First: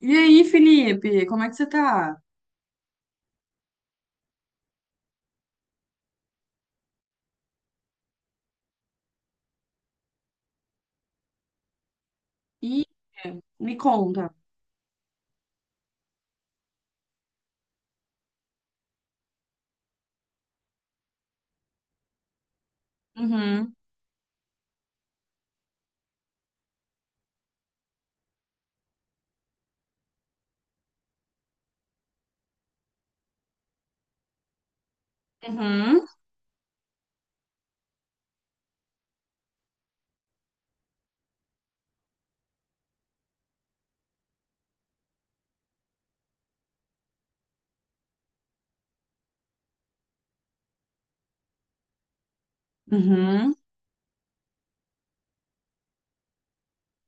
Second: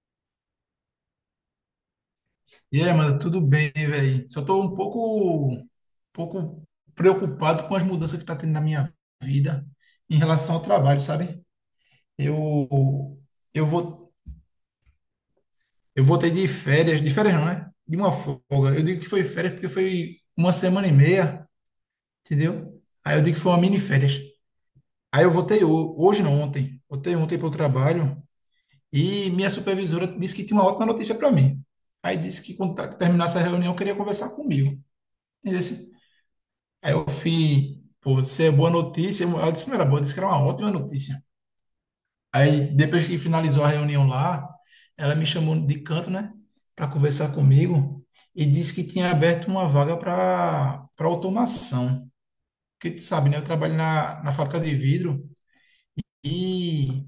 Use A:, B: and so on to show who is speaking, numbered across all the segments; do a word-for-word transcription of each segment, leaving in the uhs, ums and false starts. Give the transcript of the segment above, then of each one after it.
A: E aí, Felipe, como é que você tá?
B: E aí, mano, tudo bem, velho? Só tô um pouco, um pouco preocupado com as mudanças que tá tendo na minha vida em relação ao trabalho, sabe?
A: Ih,
B: Eu, eu
A: me
B: vou,
A: conta.
B: eu voltei de férias, de férias não, né? De uma folga. Eu digo que foi férias porque foi uma semana e meia, entendeu? Aí eu digo que foi uma
A: Uhum,
B: mini férias. Aí eu voltei ho- hoje, não, ontem. Voltei ontem para o trabalho e minha supervisora disse que tinha uma ótima notícia para mim. Aí disse que quando tá- terminasse a reunião, queria conversar comigo. Entendeu?
A: uhum,
B: Aí eu fui, pô, isso é boa notícia. Ela disse que não era boa, disse que era uma ótima notícia. Aí depois que finalizou a reunião lá, ela me chamou de canto, né, para conversar comigo e disse que tinha aberto uma vaga para para automação. Porque tu sabe, né, eu
A: uhum.
B: trabalho na, na fábrica de vidro e,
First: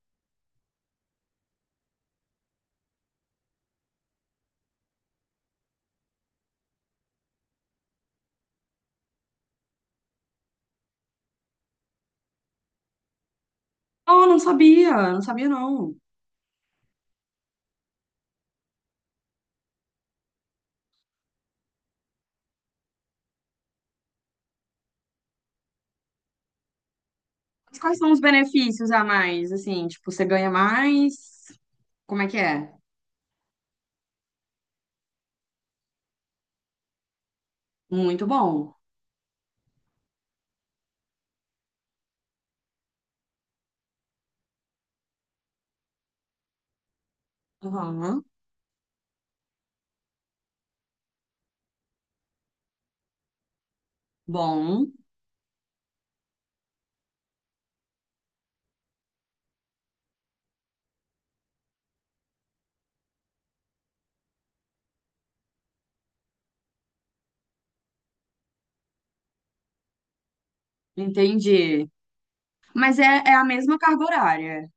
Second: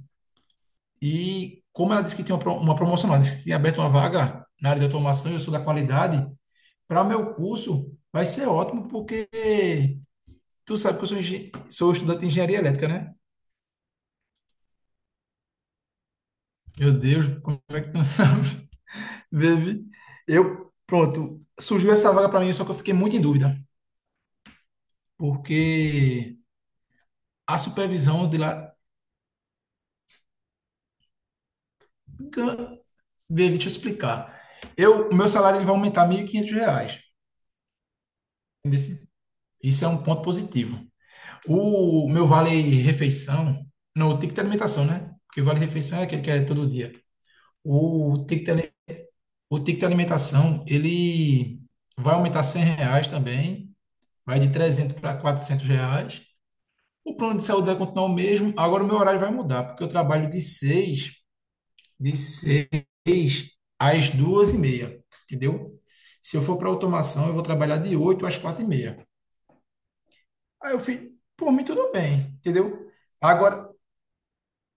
B: e como ela disse que tinha uma, pro- uma promoção lá, disse que tinha aberto uma vaga na área de automação e eu sou da qualidade, para meu curso vai ser ótimo porque tu sabe que eu sou, engen- sou estudante de engenharia elétrica, né?
A: Oh, não sabia, não sabia não.
B: Meu Deus, como é que tu não sabe? Baby, eu, pronto, surgiu essa vaga para mim, só que eu fiquei muito em dúvida, porque a
A: Mas quais são os
B: supervisão de lá.
A: benefícios a mais, assim? Tipo, você ganha mais? Como é que é?
B: gan- Baby, deixa eu explicar. Eu, o meu salário ele vai aumentar mil e quinhentos reais.
A: Muito bom.
B: Entendesse? Isso é um ponto positivo. O meu vale refeição, não, o ticket de alimentação, né? Porque vale refeição é aquele que é todo dia.
A: Uhum,
B: O ticket, ali- o ticket de alimentação, ele vai aumentar cem reais também. Vai de
A: bom,
B: trezentos para quatrocentos reais. O plano de saúde vai continuar o mesmo. Agora o meu horário vai mudar, porque eu trabalho de seis, de seis às duas e meia, entendeu? Se eu for para automação, eu vou trabalhar de oito às quatro e meia. Aí eu fiz, por mim
A: entendi.
B: tudo bem, entendeu?
A: Mas é, é a
B: Agora,
A: mesma carga horária?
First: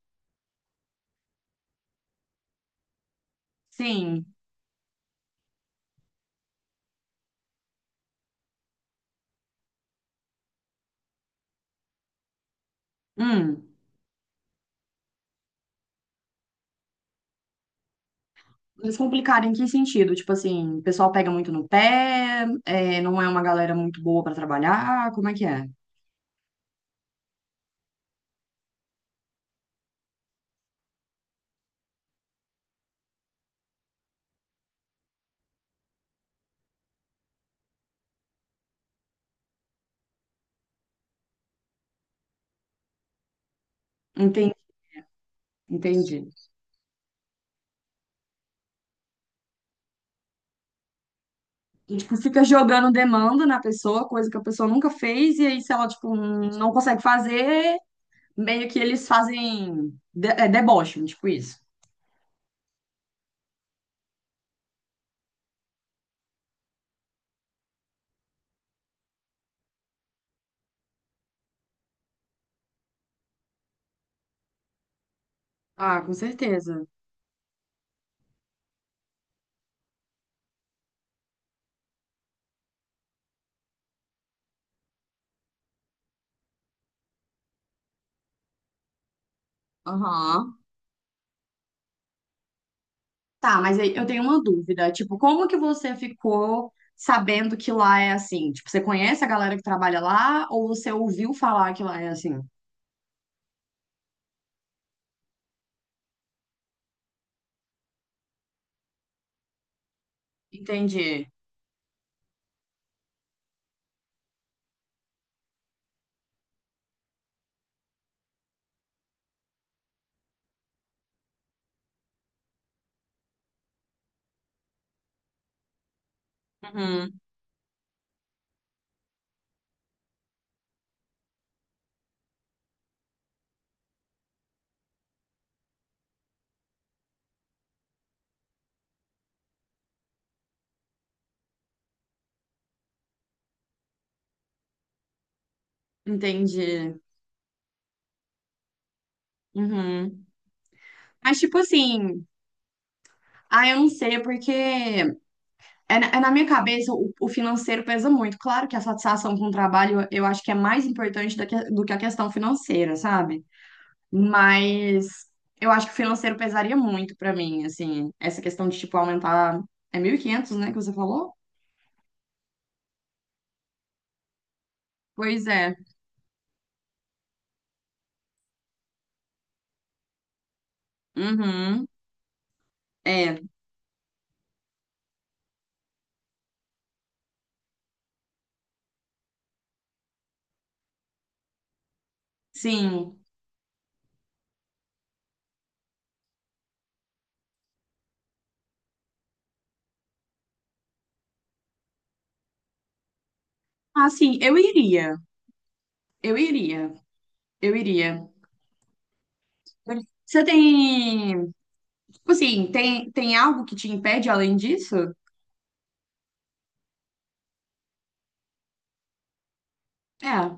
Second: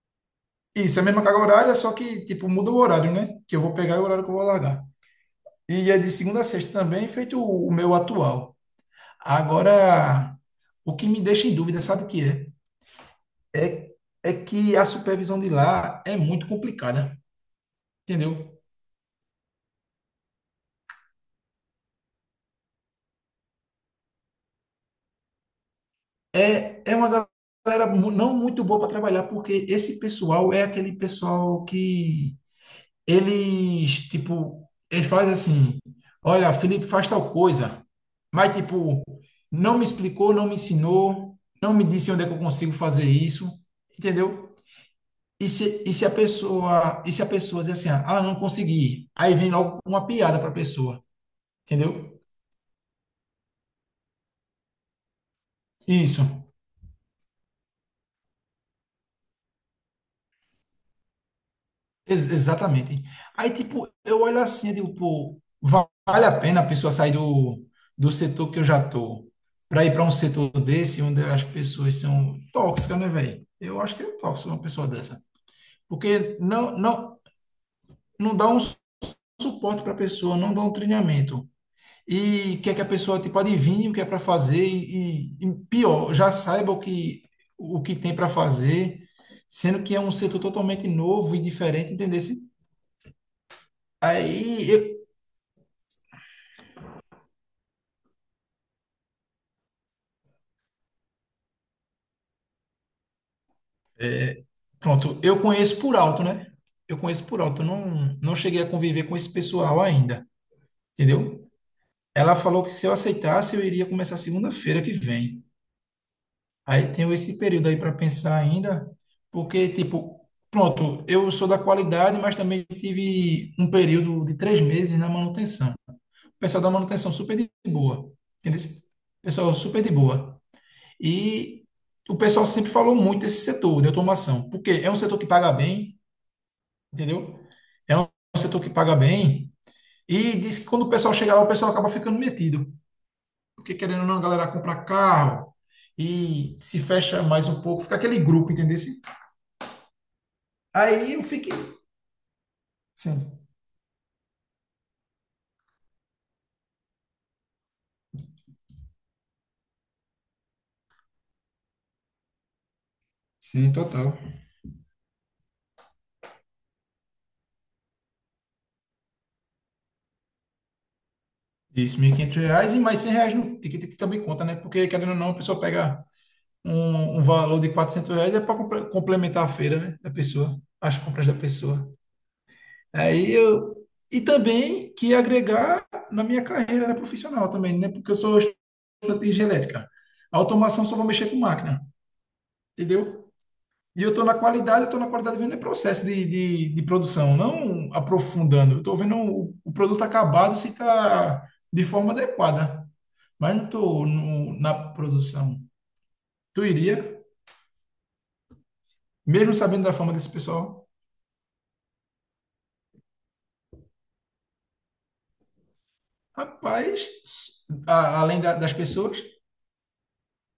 B: isso, é a mesma carga horária, só que, tipo, muda o horário, né? Que eu vou pegar e o horário
A: Sim.
B: que eu vou largar. E é de segunda a sexta também, feito o o meu atual. Agora, o que me deixa em dúvida, sabe o que é?
A: Hum.
B: É, é que a supervisão de lá é muito complicada, entendeu?
A: Mas complicado em que sentido? Tipo assim, o pessoal pega muito no pé, é, não é uma galera muito boa pra trabalhar, como é que é?
B: É, é uma galera mu- não muito boa para trabalhar, porque esse pessoal é aquele pessoal que eles, tipo, eles fazem assim, olha, Felipe faz tal coisa, mas, tipo, não me explicou, não me ensinou, não me disse onde é que eu consigo fazer isso, entendeu? E se, e se a
A: Entendi.
B: pessoa, e se a pessoa diz assim, ah, não consegui, aí vem logo uma piada para a pessoa,
A: E, tipo,
B: entendeu?
A: fica jogando demanda na pessoa, coisa que a pessoa nunca fez, e aí, se ela, tipo,
B: Isso.
A: não consegue fazer, meio que eles fazem de é, deboche, tipo isso.
B: Ex- exatamente. Aí, tipo, eu olho assim e digo, pô, va- vale a pena a pessoa sair do, do setor que eu já tô para ir para um setor desse, onde as pessoas são tóxicas, né, velho? Eu acho que é tóxico uma pessoa dessa.
A: Ah, com
B: Porque não,
A: certeza.
B: não, não dá um su- suporte para a pessoa, não dá um treinamento. E quer que a pessoa, tipo, adivinhe o que é para fazer e, e, pior, já saiba o que, o que tem para fazer, sendo que é um setor
A: Aham.
B: totalmente novo e diferente, entendeu?
A: Tá, mas aí eu tenho uma
B: Aí
A: dúvida.
B: eu,
A: Tipo, como que você ficou sabendo que lá é assim? Tipo, você conhece a galera que trabalha lá, ou você ouviu falar que lá é assim?
B: Pronto, eu conheço por alto, né? Eu conheço por alto, eu não, não cheguei a conviver com esse pessoal ainda,
A: Entendi.
B: entendeu? Ela falou que se eu aceitasse, eu iria começar segunda-feira que vem. Aí tenho esse período aí para pensar ainda, porque, tipo, pronto, eu sou da qualidade, mas também tive um período de três meses na manutenção. O pessoal da manutenção
A: Uhum.
B: super de boa, entendeu? O pessoal super de boa. E o pessoal sempre falou muito desse setor de automação, porque é um setor que paga bem, entendeu? É um setor que paga bem e diz que quando o pessoal chega lá, o pessoal acaba ficando metido, porque querendo ou não, a galera compra carro e se
A: Entendi.
B: fecha mais um pouco, fica aquele grupo, entendeu?
A: Uhum.
B: Aí eu
A: Mas,
B: fiquei
A: tipo assim,
B: assim,
A: ah, eu não sei, porque é, na é na minha cabeça, o, o financeiro pesa muito. Claro que a satisfação com o trabalho eu eu acho que é mais importante do que, do que a questão financeira, sabe?
B: sim, total.
A: Mas eu acho que o financeiro pesaria muito pra mim, assim, essa questão de, tipo, aumentar. É mil e quinhentos, né, que você falou?
B: Isso, mil e quinhentos reais e mais cem reais no ticket que também conta, né? Porque querendo ou não, a
A: Pois
B: pessoa
A: é.
B: pega um, um valor de quatrocentos reais é para complementar a feira, né? Da pessoa, as compras da
A: Uhum.
B: pessoa. Aí
A: É,
B: eu. E também que agregar na minha carreira, né, profissional também, né? Porque eu sou de genética. A automação só vou mexer com máquina,
A: sim.
B: entendeu? E eu estou na qualidade, eu estou na qualidade vendo o processo de, de, de produção, não aprofundando. Eu estou vendo o, o produto acabado se está de forma adequada, mas não estou
A: Ah, sim, eu
B: na
A: iria.
B: produção.
A: Eu
B: Tu
A: iria.
B: iria,
A: Eu iria.
B: mesmo sabendo da fama desse
A: Você
B: pessoal?
A: tem. Tipo assim, tem, tem algo que te impede além disso?
B: Rapaz, a- além da- das pessoas,
A: É.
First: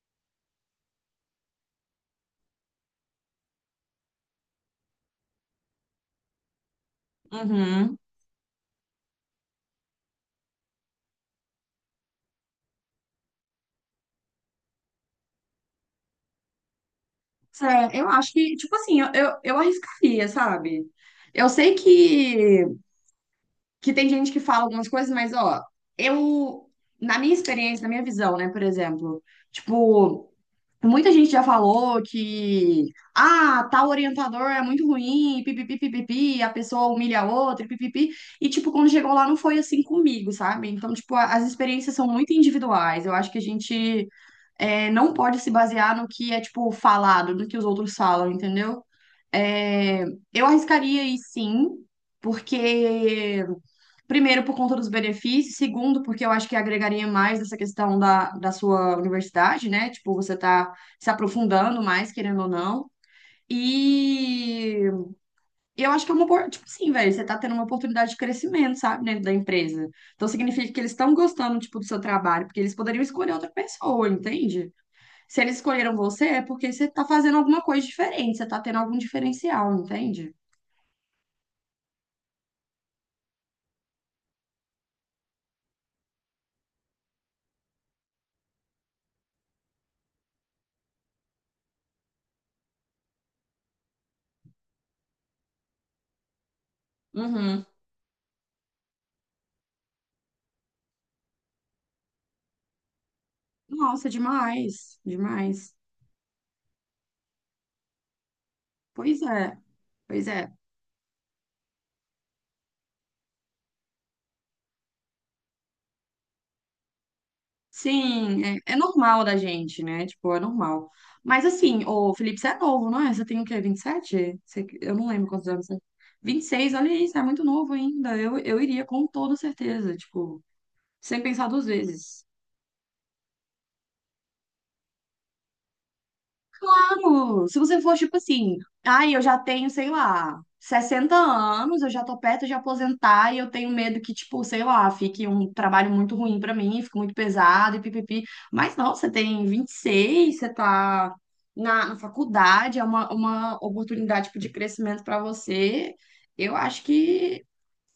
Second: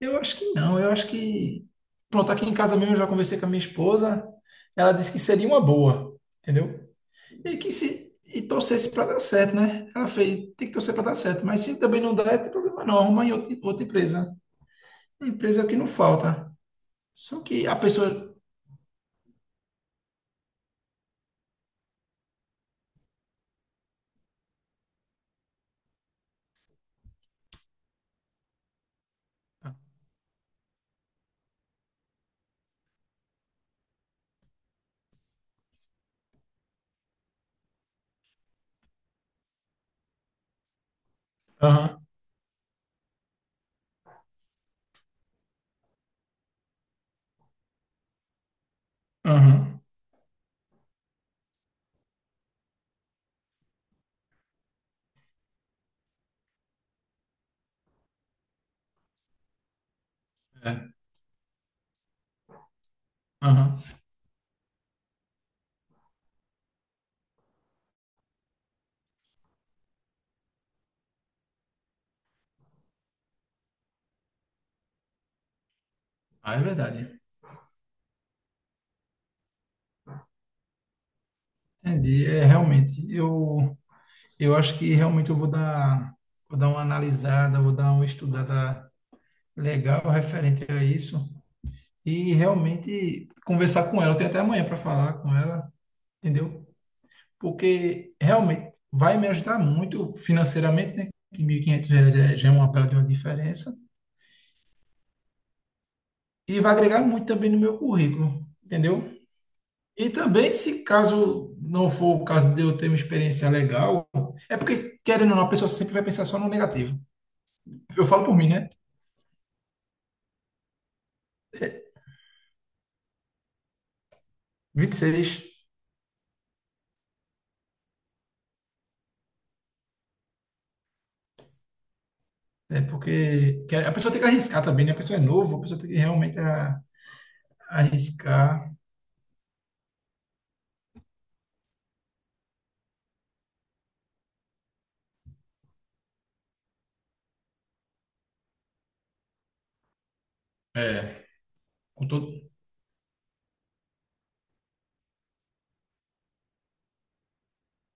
B: eu acho que não. Eu acho que. Pronto, aqui em casa mesmo eu já conversei com a minha esposa, ela disse que seria uma boa, entendeu? E que
A: Uhum.
B: se e torcesse para dar certo, né? Ela fez, tem que torcer para dar certo, mas se também não der, tem problema não, arruma em outra, outra empresa. Empresa é o que não falta. Só que a
A: Sério, eu
B: pessoa.
A: acho que, tipo assim, eu, eu, eu arriscaria, sabe? Eu sei que, que tem gente que fala algumas coisas, mas, ó, eu, na minha experiência, na minha visão, né, por exemplo, tipo, muita gente já falou que, ah, tal orientador é muito ruim, pipipi, pipipi, a pessoa humilha a outra, pipipi, e, tipo, quando chegou lá não foi assim comigo, sabe? Então, tipo, a- as experiências
B: Aham,
A: são muito individuais, eu acho que a gente é, não pode se basear no que é, tipo, falado, no que os outros falam, entendeu?
B: aham,
A: É, eu arriscaria ir sim, porque, primeiro, por conta dos benefícios, segundo, porque eu acho que agregaria mais essa questão da, da sua universidade, né? Tipo, você tá
B: é,
A: se aprofundando mais, querendo ou não.
B: aham.
A: E eu acho que é uma, opor- tipo assim, velho, você tá tendo uma oportunidade de crescimento, sabe, dentro da empresa. Então significa que eles estão gostando, tipo, do seu trabalho, porque eles poderiam escolher outra pessoa, entende? Se eles escolheram você, é
B: Ah, é
A: porque você tá
B: verdade.
A: fazendo alguma coisa diferente, você tá tendo algum diferencial, entende?
B: Entendi. É, realmente, eu, eu acho que realmente eu vou dar, vou dar uma analisada, vou dar uma estudada legal referente a isso e realmente conversar com ela. Eu tenho até amanhã para falar com ela, entendeu?
A: Uhum.
B: Porque realmente vai me ajudar muito financeiramente, né? Que mil e quinhentos reais é- já é uma bela de uma diferença.
A: Nossa, demais, demais.
B: E vai agregar muito também no meu currículo, entendeu?
A: Pois é,
B: E
A: pois
B: também,
A: é.
B: se caso não for o caso de eu ter uma experiência legal, é porque, querendo ou não, a pessoa sempre vai pensar só no negativo. Eu falo por
A: Sim,
B: mim,
A: é,
B: né?
A: é normal da gente, né? Tipo, é normal. Mas assim, o Felipe, você é novo, não é? Você tem o quê? vinte e sete? Você,
B: vinte
A: eu
B: e
A: não lembro quantos
B: seis
A: anos você tem. Vinte e seis, olha isso, é muito novo ainda. Eu, eu iria com toda certeza, tipo, sem pensar duas vezes.
B: É porque quer- a pessoa tem que arriscar também, né? A pessoa é novo, a pessoa tem que realmente a-
A: Mano, se você for tipo assim,
B: arriscar.
A: ai, eu já tenho, sei lá, sessenta anos, eu já tô perto de aposentar e eu tenho medo que, tipo, sei lá, fique um trabalho muito ruim pra mim, fique muito pesado e pipipi. Mas não, você tem vinte e seis, você tá
B: É,
A: na, na
B: com todo.
A: faculdade, é uma, uma oportunidade, tipo, de crescimento pra você. Eu acho que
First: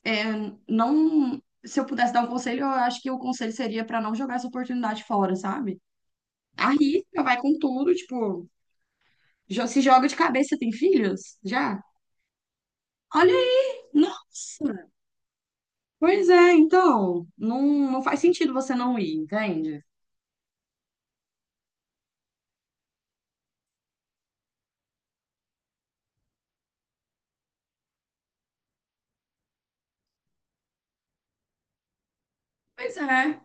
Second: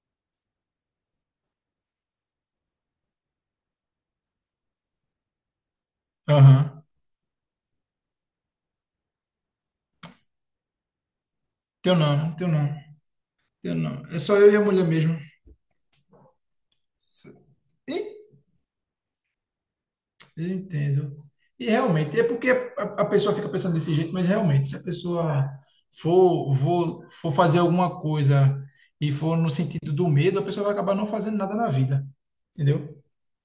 A: é, não. Se eu pudesse dar um conselho, eu acho que o conselho seria pra não jogar essa oportunidade fora, sabe?
B: Aham.
A: Arrisca, vai com tudo, tipo. Já se joga de cabeça, tem filhos? Já?
B: Teu não, teu não,
A: Olha
B: teu
A: aí!
B: não. É só eu e a mulher
A: Nossa!
B: mesmo.
A: Pois é, então,
B: Se-
A: não,
B: E-
A: não faz sentido você não ir, entende?
B: Eu entendo. E realmente, é porque a, a pessoa fica pensando desse jeito, mas realmente, se a pessoa for, for, for fazer alguma coisa e for no sentido do medo, a pessoa vai acabar não fazendo nada na vida.
A: Pois
B: Entendeu?
A: é.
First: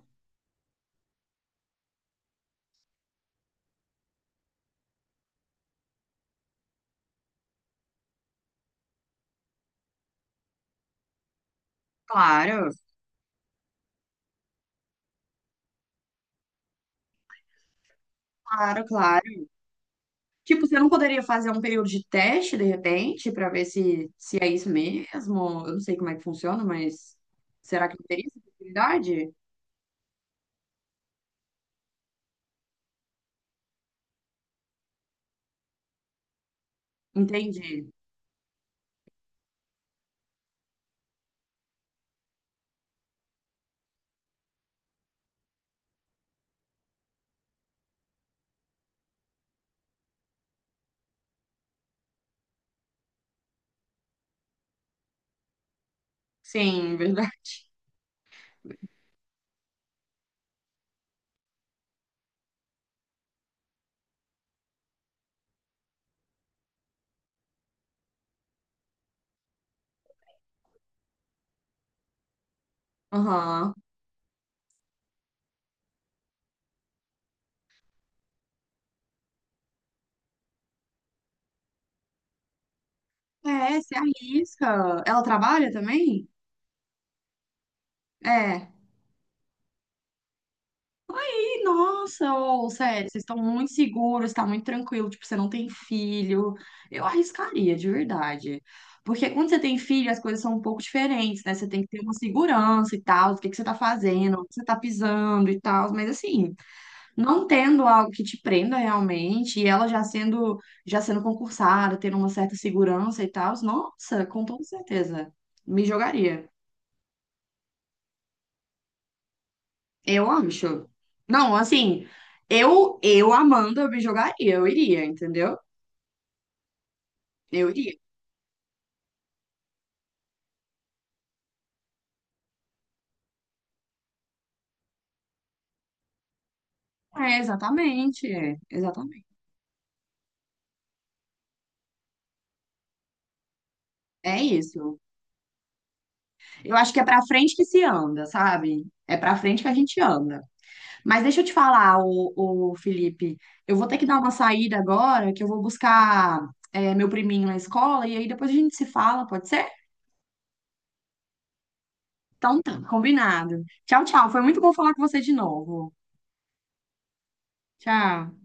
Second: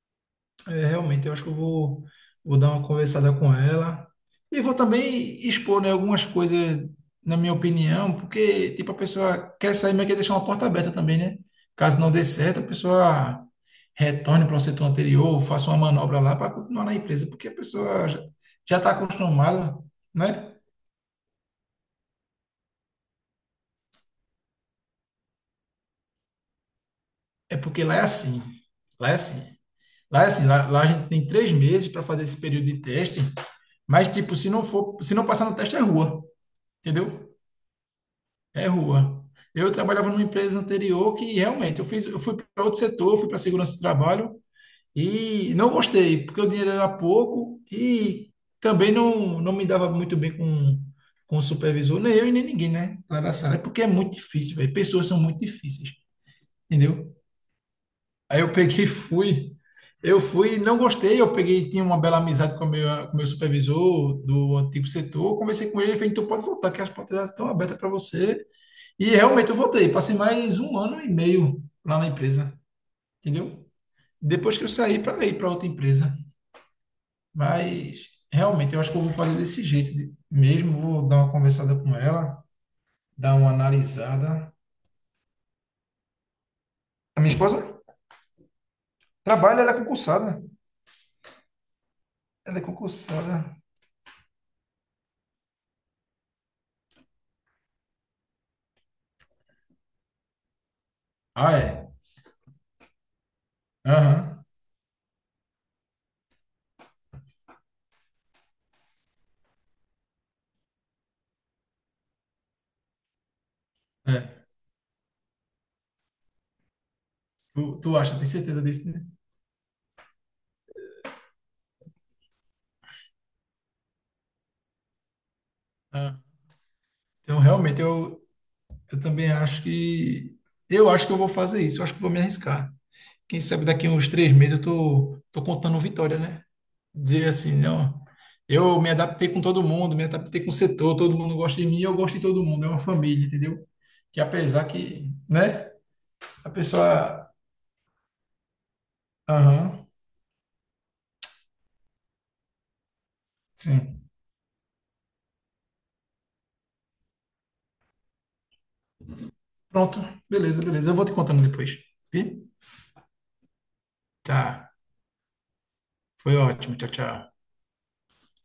B: É, realmente, eu acho que eu vou, vou dar uma conversada com ela e vou também expor, né, algumas coisas, na minha opinião, porque, tipo, a pessoa quer sair, mas quer deixar uma porta aberta também, né? Caso não dê certo, a
A: Claro,
B: pessoa retorne para o setor anterior, faça uma manobra lá para continuar na empresa, porque a pessoa já
A: claro,
B: está
A: claro.
B: acostumada, né?
A: Tipo, você não poderia fazer um período de teste, de repente, para ver se, se é isso mesmo? Eu não sei como é que funciona, mas
B: É porque
A: será que
B: lá é
A: não teria essa
B: assim, lá é
A: possibilidade?
B: assim. Lá é assim, lá, lá a gente tem três meses para fazer esse período de teste, mas, tipo, se não for, se não passar no teste, é rua, entendeu?
A: Entendi.
B: É rua. Eu trabalhava numa empresa anterior que realmente eu fiz, eu fui para outro setor, fui para segurança do trabalho e não gostei, porque o dinheiro era pouco e também não, não me dava muito bem com, com o supervisor, nem eu e nem ninguém, né? Lá da sala, é porque é muito difícil, velho. Pessoas são muito difíceis,
A: Sim,
B: entendeu?
A: verdade.
B: Aí eu peguei e fui. Eu fui, não gostei, eu peguei, tinha uma bela amizade com o meu, com o meu supervisor do antigo setor, conversei com ele, ele fez, então pode voltar, que as portas já estão abertas para você. E realmente eu voltei. Passei mais um ano e meio lá na empresa, entendeu?
A: Aham.
B: Depois que eu saí para ir para outra empresa. Mas realmente eu acho que eu vou fazer desse jeito de- mesmo. Vou dar uma conversada com ela, dar uma
A: É, se
B: analisada.
A: arrisca. Ela trabalha também?
B: A minha esposa
A: É.
B: trabalha, ela é concursada.
A: Nossa,
B: Ela é
A: ô, sério, vocês estão
B: concursada.
A: muito seguros, tá muito tranquilo, tipo, você não tem filho. Eu arriscaria, de verdade. Porque quando você tem filho, as coisas são um pouco diferentes, né?
B: Ah,
A: Você tem que
B: é?
A: ter uma segurança e tal, do que que você tá fazendo,
B: Aham.
A: onde você tá pisando e tal, mas assim, não tendo algo que te prenda realmente, e ela já sendo, já sendo concursada, tendo uma certa segurança e tal, nossa,
B: É.
A: com toda certeza, me jogaria.
B: Tu, tu acha, tem certeza disso, né?
A: Eu acho. Não, assim, eu eu amando, eu me jogaria, eu iria, entendeu?
B: Ah. Então,
A: Eu
B: realmente,
A: iria.
B: eu, eu, também acho que. Eu acho que eu vou fazer isso. Eu acho que vou me arriscar. Quem sabe daqui a uns três meses eu tô, tô contando vitória, né? Dizer
A: É,
B: assim, não,
A: exatamente, é,
B: eu me
A: exatamente.
B: adaptei com todo mundo, me adaptei com o setor, todo mundo gosta de mim, eu gosto de todo mundo, é uma família, entendeu? Que
A: É
B: apesar
A: isso.
B: que, né, a
A: Eu acho que é pra
B: pessoa,
A: frente que se anda, sabe? É pra frente que
B: aham,
A: a gente anda. Mas deixa eu te falar, o, Felipe, eu vou ter
B: sim.
A: que dar uma saída agora, que eu vou buscar é, meu priminho na escola, e aí depois a gente se fala, pode ser?
B: Pronto, beleza, beleza. Eu vou te contando depois. Vi?
A: Então tá, combinado. Tchau, tchau. Foi muito
B: Tá.
A: bom falar com você de novo.
B: Foi ótimo. Tchau, tchau.
A: Tchau.